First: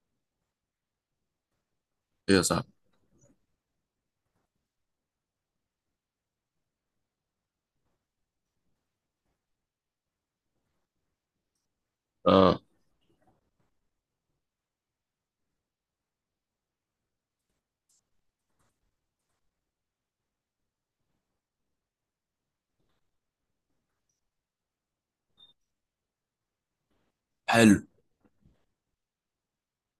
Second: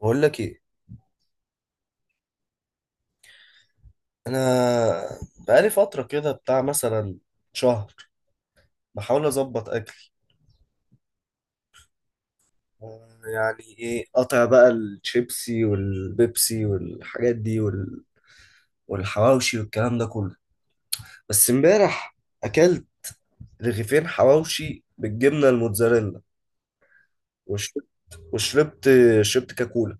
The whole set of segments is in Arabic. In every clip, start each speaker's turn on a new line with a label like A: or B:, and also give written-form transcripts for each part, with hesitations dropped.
A: بقول لك ايه؟
B: ايه يا صاحبي.
A: انا بقالي فتره كده بتاع مثلا شهر، بحاول اظبط اكل.
B: اه.
A: يعني ايه؟ قطع بقى الشيبسي والبيبسي والحاجات دي والحواوشي والكلام ده كله. بس امبارح اكلت رغيفين حواوشي بالجبنه الموتزاريلا،
B: حلو.
A: وشربت وشربت كاكولا.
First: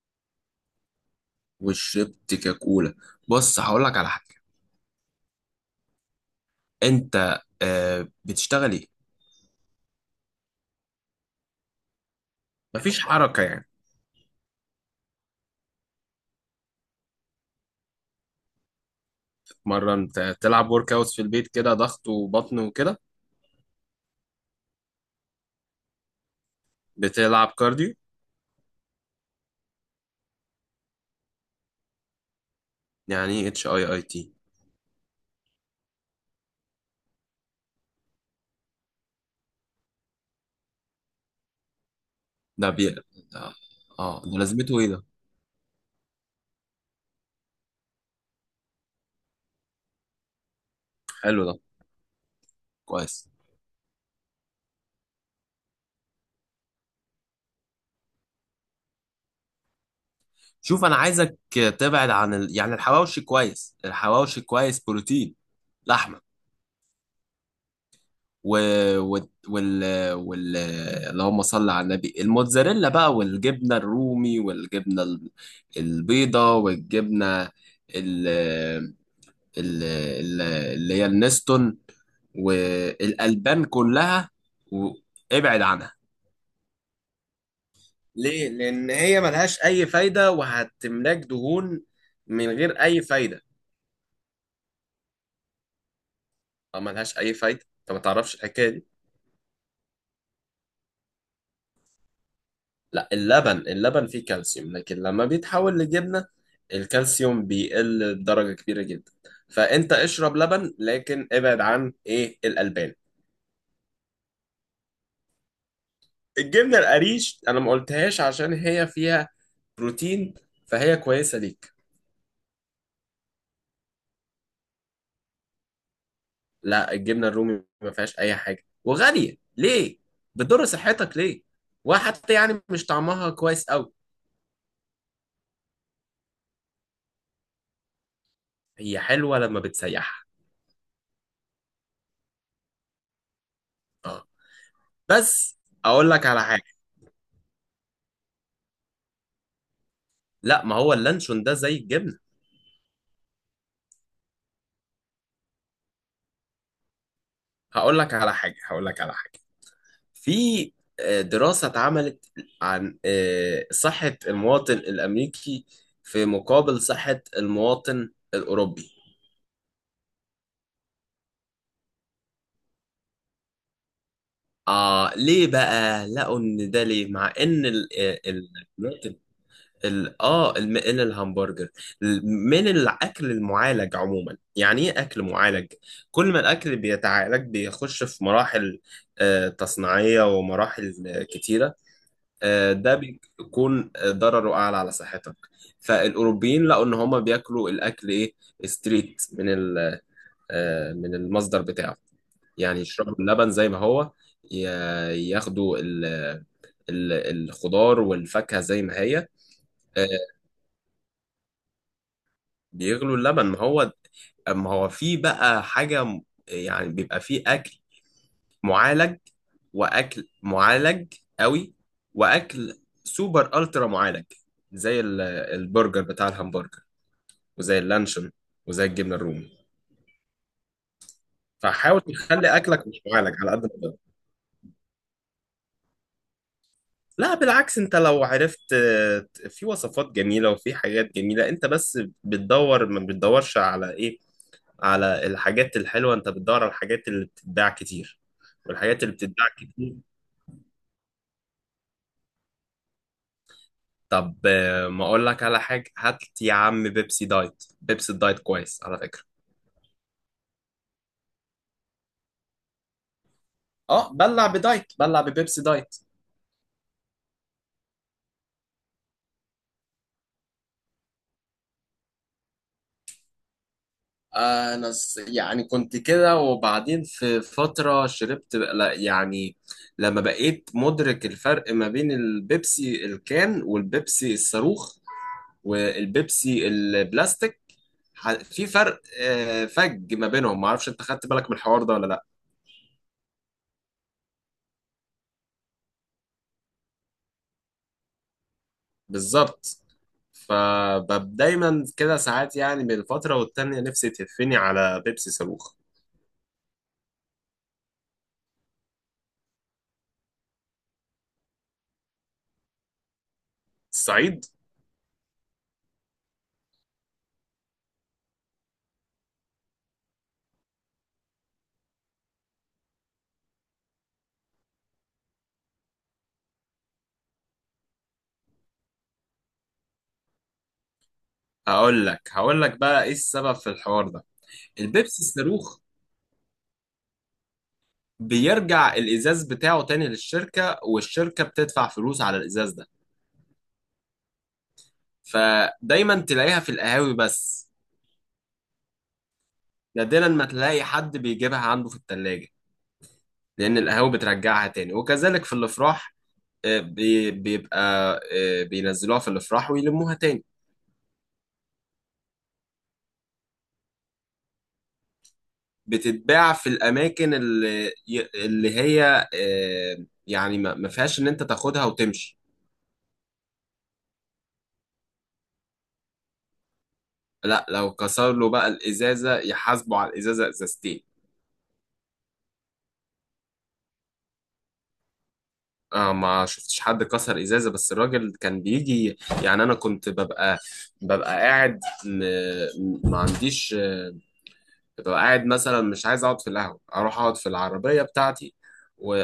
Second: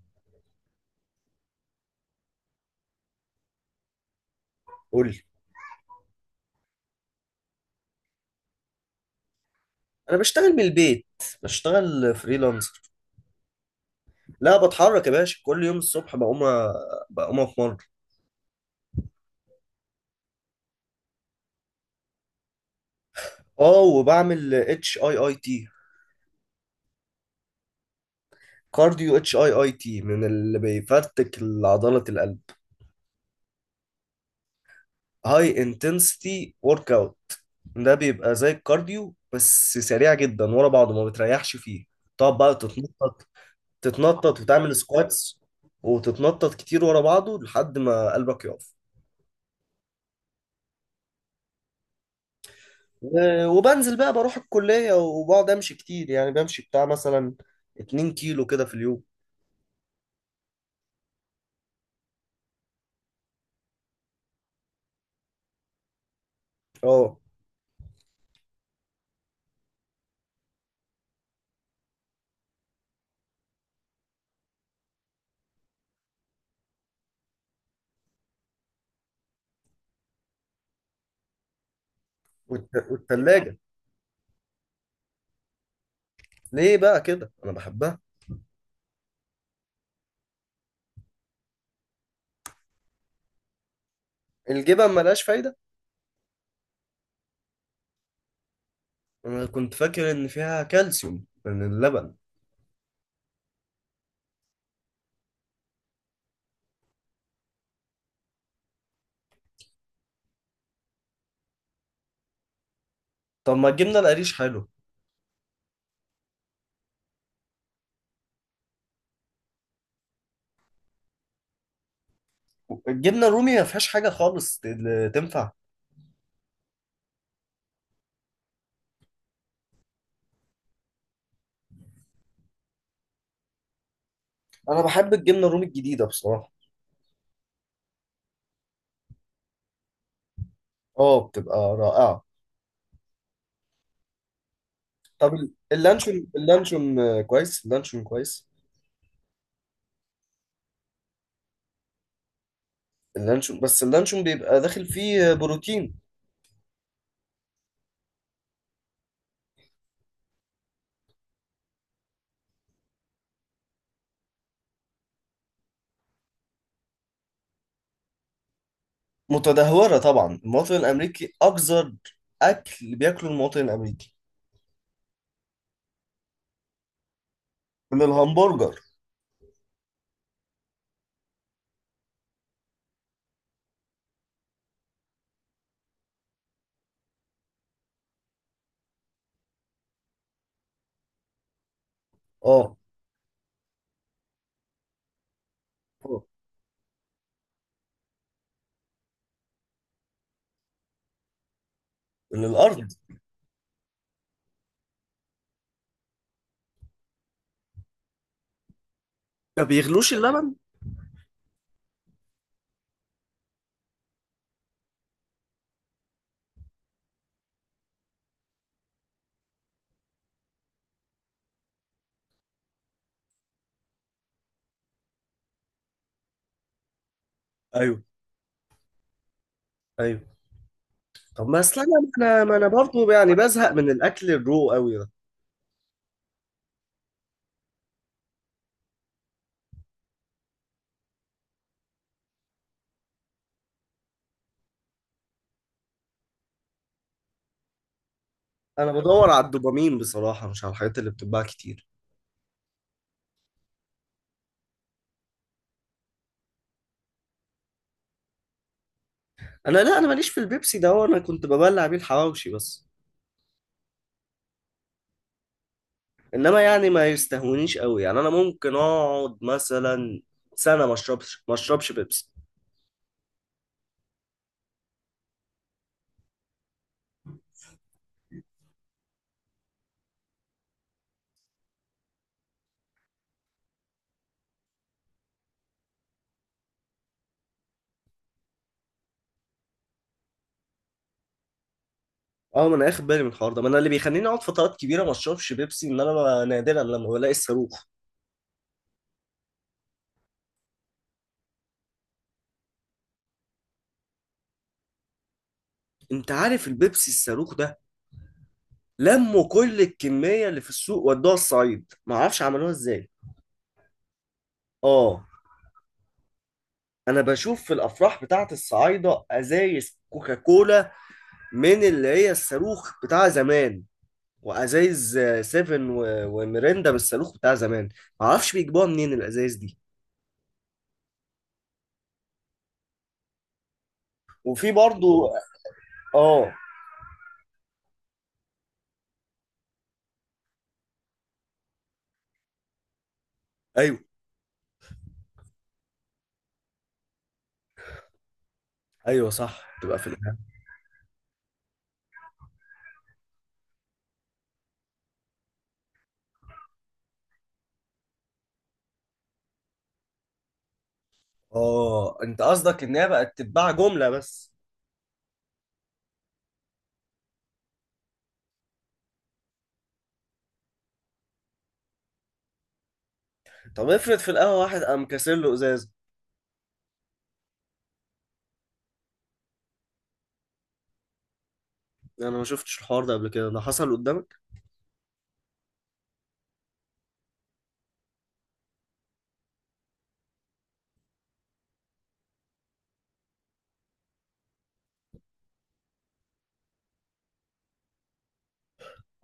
B: وشربت كاكولا. بص، هقول لك على حاجه.
A: قول لي.
B: انت بتشتغل ايه؟
A: انا بشتغل من البيت، بشتغل فريلانسر.
B: مفيش حركه يعني.
A: لا بتحرك يا باشا، كل يوم الصبح بقوم اتمرن.
B: مره انت تلعب ورك اوت في البيت كده، ضغط وبطن وكده؟
A: اه، وبعمل اتش اي اي تي.
B: بتلعب كارديو؟
A: كارديو اتش اي اي تي من اللي بيفرتك عضلة القلب.
B: يعني ايه اتش اي اي تي؟
A: هاي انتنسيتي ورك اوت. ده بيبقى زي الكارديو بس سريع جدا ورا بعضه ما بتريحش فيه. تقعد بقى
B: ده بي
A: تتنطط
B: اه. ده
A: تتنطط وتعمل
B: لازمته ايه ده؟
A: سكواتس، وتتنطط كتير ورا بعضه لحد ما قلبك يقف.
B: حلو ده. كويس.
A: وبنزل بقى، بروح الكلية وبقعد امشي كتير، يعني بمشي بتاع مثلا 2 كيلو كده في اليوم.
B: شوف، انا عايزك تبعد عن يعني الحواوشي كويس، الحواوشي كويس بروتين، لحمه.
A: اه.
B: و... وال... وال... وال... اللهم صل على النبي، الموتزاريلا بقى، والجبنة الرومي، والجبنة البيضة، والجبنة ال... ال... ال- اللي هي النستون،
A: والتلاجة.
B: والألبان كلها. وابعد عنها.
A: ليه بقى كده؟ انا بحبها.
B: ليه؟ لأن هي ملهاش أي فايدة، وهتملاك دهون من غير أي فايدة.
A: الجبن ملهاش فايدة؟
B: أو ملهاش أي فايدة، أنت ما تعرفش الحكاية دي.
A: انا كنت فاكر ان فيها كالسيوم من اللبن.
B: لا، اللبن فيه كالسيوم، لكن لما بيتحول لجبنة الكالسيوم بيقل بدرجة كبيرة جدا. فانت اشرب لبن، لكن ابعد عن ايه الألبان.
A: طب ما الجبنه القريش حلو.
B: الجبنة القريش انا ما قلتهاش عشان هي فيها بروتين، فهي كويسة ليك.
A: الجبنه الرومي ما فيهاش حاجه خالص تنفع؟
B: لا، الجبنة الرومي ما فيهاش اي حاجة، وغالية ليه، بتضر صحتك ليه، وحتى يعني مش طعمها كويس قوي.
A: انا بحب الجبنه الرومي الجديده بصراحه.
B: هي حلوة لما بتسيحها.
A: اه بتبقى رائعه.
B: اه.
A: طب
B: بس اقول لك
A: اللانشون
B: على حاجة.
A: اللانشون كويس، اللانشون كويس.
B: لا، ما هو اللانشون ده زي الجبنة.
A: اللانشون بس اللانشون بيبقى داخل فيه بروتين.
B: هقول لك على حاجة. في دراسة اتعملت عن صحة المواطن الأمريكي في مقابل صحة المواطن الأوروبي.
A: متدهوره طبعا، المواطن الامريكي اكثر. اكل بياكله المواطن الامريكي.
B: آه، ليه بقى؟ لقوا إن ده ليه، مع إن
A: من
B: ال
A: الهمبرجر.
B: ال إن الهمبرجر، من الأكل المعالج عموما. يعني إيه أكل معالج؟ كل ما الأكل بيتعالج بيخش في مراحل تصنيعية، ومراحل كتيرة.
A: اه.
B: ده بيكون ضرره اعلى على صحتك.
A: آه.
B: فالاوروبيين لقوا ان هما بياكلوا الاكل ايه، ستريت من من المصدر بتاعه.
A: من
B: يعني
A: الارض.
B: يشربوا اللبن زي ما هو، ي- ياخدوا ال- الخضار والفاكهة زي ما هي.
A: ما
B: آه،
A: بيغلوش اللبن.
B: بيغلوا اللبن. ما هو في بقى حاجة يعني بيبقى فيه أكل معالج، واكل معالج قوي، واكل سوبر الترا معالج، زي البرجر بتاع الهمبرجر، وزي
A: ايوه.
B: اللانشون، وزي الجبنه الرومي.
A: ايوه. طب ما اصل انا.
B: فحاول
A: ما
B: تخلي
A: انا
B: اكلك مش
A: برضه يعني
B: معالج على قد ما
A: بزهق من
B: تقدر.
A: الاكل الرو قوي ده.
B: لا بالعكس، انت لو عرفت، في وصفات جميله وفي حاجات جميله. انت بس بتدور، ما بتدورش على ايه، على الحاجات الحلوه، انت بتدور على الحاجات اللي بتتباع كتير،
A: انا
B: والحاجات اللي
A: بدور على
B: بتتباع كتير.
A: الدوبامين بصراحه، مش على الحاجات اللي بتتباع كتير.
B: طب ما اقول لك على حاجه. هات يا عم بيبسي دايت، بيبسي دايت كويس على فكره.
A: انا، لا، انا ماليش في البيبسي ده، هو انا كنت ببلع بيه الحواوشي بس.
B: اه، بلع بدايت، بلع ببيبسي دايت.
A: انما يعني ما يستهونيش قوي، يعني انا ممكن اقعد مثلا سنه ما اشربش بيبسي.
B: انا يعني كنت كده، وبعدين في فتره شربت لا يعني، لما بقيت مدرك الفرق ما بين البيبسي الكان والبيبسي الصاروخ والبيبسي البلاستيك. في فرق فج ما بينهم، ما اعرفش انت خدت بالك من الحوار ده ولا لا.
A: اه، ما انا اخد بالي من الحوار ده، ما انا اللي بيخليني اقعد فترات كبيره ما اشربش بيبسي، ان انا نادرا لما بلاقي الصاروخ.
B: بالظبط. فدايما كده ساعات يعني بين فترة والتانية نفسي تهفني على بيبسي صاروخ.
A: انت عارف البيبسي الصاروخ ده؟ لموا كل الكميه اللي في السوق ودوها الصعيد، ما اعرفش عملوها ازاي.
B: الصعيد.
A: اه. انا بشوف في الافراح بتاعت الصعايده ازايز كوكاكولا، من اللي هي الصاروخ بتاع زمان، وازايز سيفن وميريندا من الصاروخ بتاع زمان. معرفش بيجيبوها منين الازايز دي.
B: هقول لك بقى ايه السبب في الحوار ده.
A: وفي
B: البيبسي
A: برضو.
B: الصاروخ
A: اه.
B: بيرجع الازاز بتاعه تاني للشركة، والشركة بتدفع فلوس على الازاز ده.
A: ايوه.
B: فدايما تلاقيها في القهاوي بس.
A: ايوه صح، تبقى في
B: نادرا
A: القهوه.
B: ما تلاقي حد بيجيبها عنده في التلاجة، لان القهاوي بترجعها تاني، وكذلك في الافراح. بيبقى بينزلوها في الافراح ويلموها تاني.
A: اه، انت قصدك ان هي بقت تتباع جمله بس.
B: بتتباع في الاماكن اللي اللي هي آه، يعني ما فيهاش ان انت تاخدها وتمشي.
A: طب افرض في القهوه واحد قام كاسر له ازاز.
B: لا، لو كسر له بقى الازازه، يحاسبه على الازازه، ازازتين.
A: انا ما شفتش الحوار ده قبل كده، ده حصل قدامك؟
B: آه، ما شفتش حد كسر ازازه، بس الراجل كان بيجي. يعني انا كنت ببقى قاعد م- ما عنديش ببقى قاعد مثلا، مش عايز اقعد في القهوة، اروح اقعد في العربية بتاعتي،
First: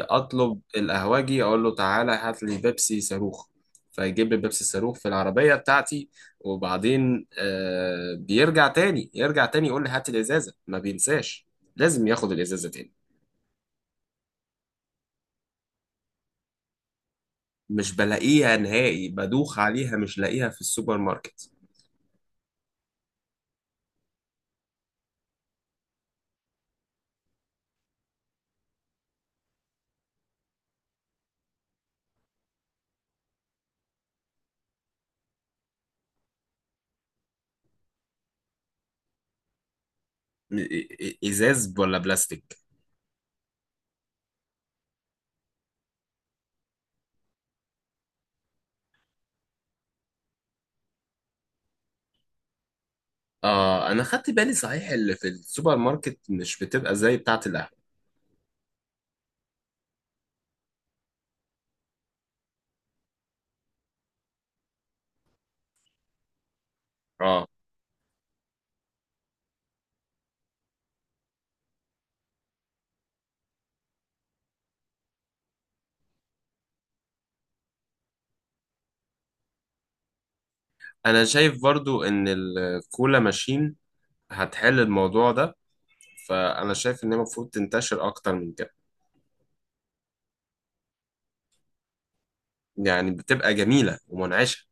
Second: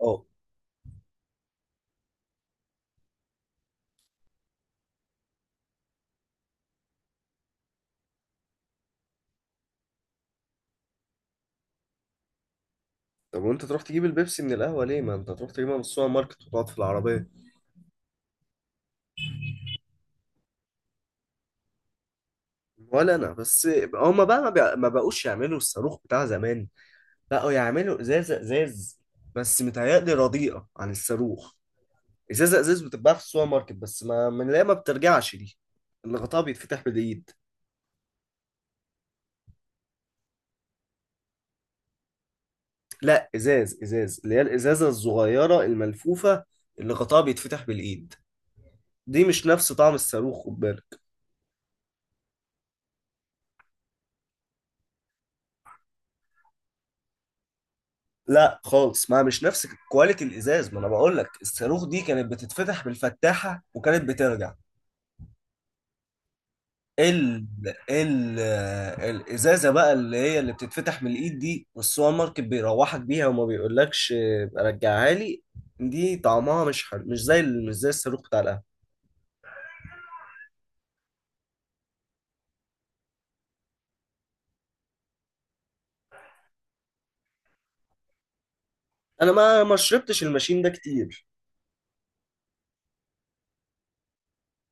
A: اه.
B: القهوجي، اقول له تعالى هات لي بيبسي صاروخ. فيجيب لي بيبسي صاروخ في العربية بتاعتي، وبعدين بيرجع تاني، يرجع تاني يقول لي هات الازازة، ما بينساش لازم ياخد الازازة تاني.
A: طب وانت تروح تجيب البيبسي من القهوه ليه؟ ما انت تروح تجيبها من السوبر ماركت وتقعد في العربيه.
B: مش بلاقيها نهائي، بدوخ عليها مش لاقيها في السوبر ماركت.
A: ولا انا بس. هما بقى ما بقوش يعملوا الصاروخ بتاع زمان، بقوا يعملوا ازازه ازاز، بس متهيألي رديئه عن الصاروخ. ازازه ازاز بتتباع في السوبر ماركت بس، ما من اللي هي ما بترجعش دي، اللي غطاها بيتفتح بالايد.
B: ازاز ولا بلاستيك؟
A: لا، ازاز ازاز، اللي هي الازازه الصغيره الملفوفه، اللي غطاها بيتفتح بالايد. دي مش نفس طعم الصاروخ، خد بالك.
B: اه، انا خدت بالي صحيح، اللي في السوبر ماركت مش بتبقى زي بتاعة القهوة.
A: لا خالص، ما مش نفس كواليتي الازاز، ما انا بقول لك الصاروخ دي كانت بتتفتح بالفتاحه وكانت بترجع ال
B: اه.
A: ال الازازه بقى، اللي هي اللي بتتفتح من الايد دي، والسوبر ماركت بيروحك بيها وما بيقولكش رجعها لي. دي طعمها مش حلو، مش زي الصاروخ بتاع القهوه.
B: انا شايف برضو ان الكولا ماشين هتحل الموضوع ده، فانا شايف ان هي المفروض تنتشر اكتر من كده.
A: انا ما شربتش الماشين ده كتير.
B: يعني بتبقى جميله ومنعشه.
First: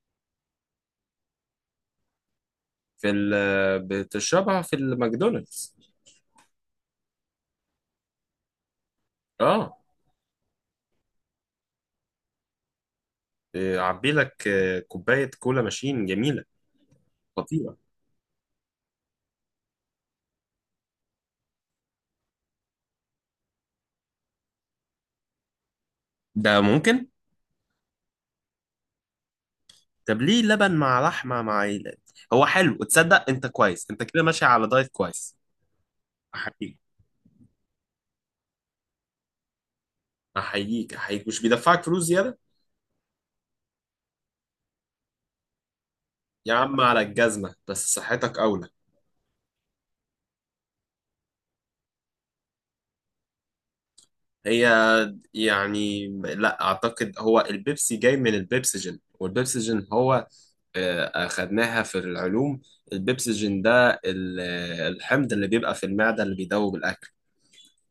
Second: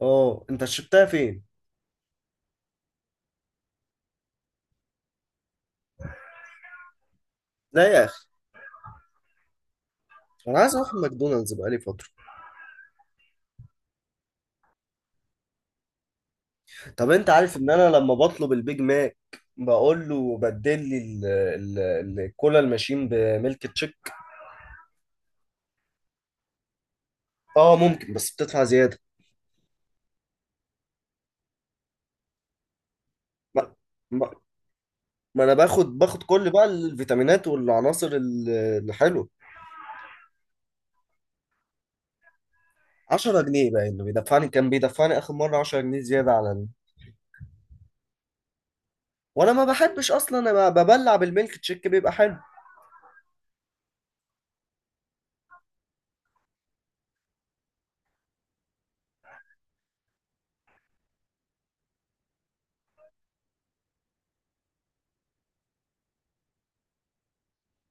A: اه، انت شربتها فين؟
B: في ال بتشربها في الماكدونالدز.
A: لا يا اخي،
B: اه.
A: انا عايز اروح ماكدونالدز بقالي فتره.
B: عبي لك كوبايه كولا ماشين جميله،
A: طب انت عارف ان
B: خطيره.
A: انا لما بطلب البيج ماك بقول له بدل لي الكولا الماشين بميلك تشيك.
B: ده ممكن.
A: اه ممكن بس بتدفع زياده.
B: طب ليه لبن مع لحمه مع هو حلو، تصدق انت كويس، انت كده ماشي على دايت كويس.
A: ما انا باخد كل بقى
B: احييك،
A: الفيتامينات والعناصر الحلوه.
B: احييك، احييك. مش بيدفعك فلوس زياده؟
A: 10 جنيه بقى اللي بيدفعني، كان بيدفعني اخر مره 10 جنيه زياده على
B: يا عم على الجزمه، بس صحتك اولى.
A: وانا ما بحبش اصلا، انا ببلع بالميلك تشيك بيبقى حلو.
B: هي يعني لا اعتقد، هو البيبسي جاي من البيبسجين، والبيبسجين هو اخدناها في العلوم. البيبسجين ده الحمض اللي بيبقى في المعدة اللي بيدوب الاكل.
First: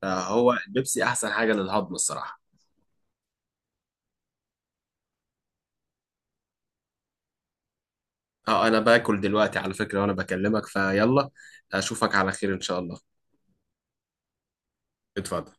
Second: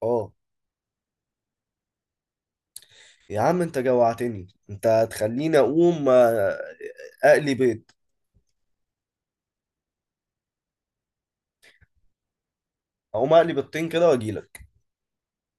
A: اه
B: فهو البيبسي احسن حاجة للهضم، الصراحة.
A: يا عم انت جوعتني، انت هتخليني اقوم اقلي بيض.
B: اه، انا باكل دلوقتي على فكرة وانا بكلمك فيلا. اشوفك على خير ان شاء الله.
A: اقوم اقلي بيضتين كده واجيلك.
B: اتفضل.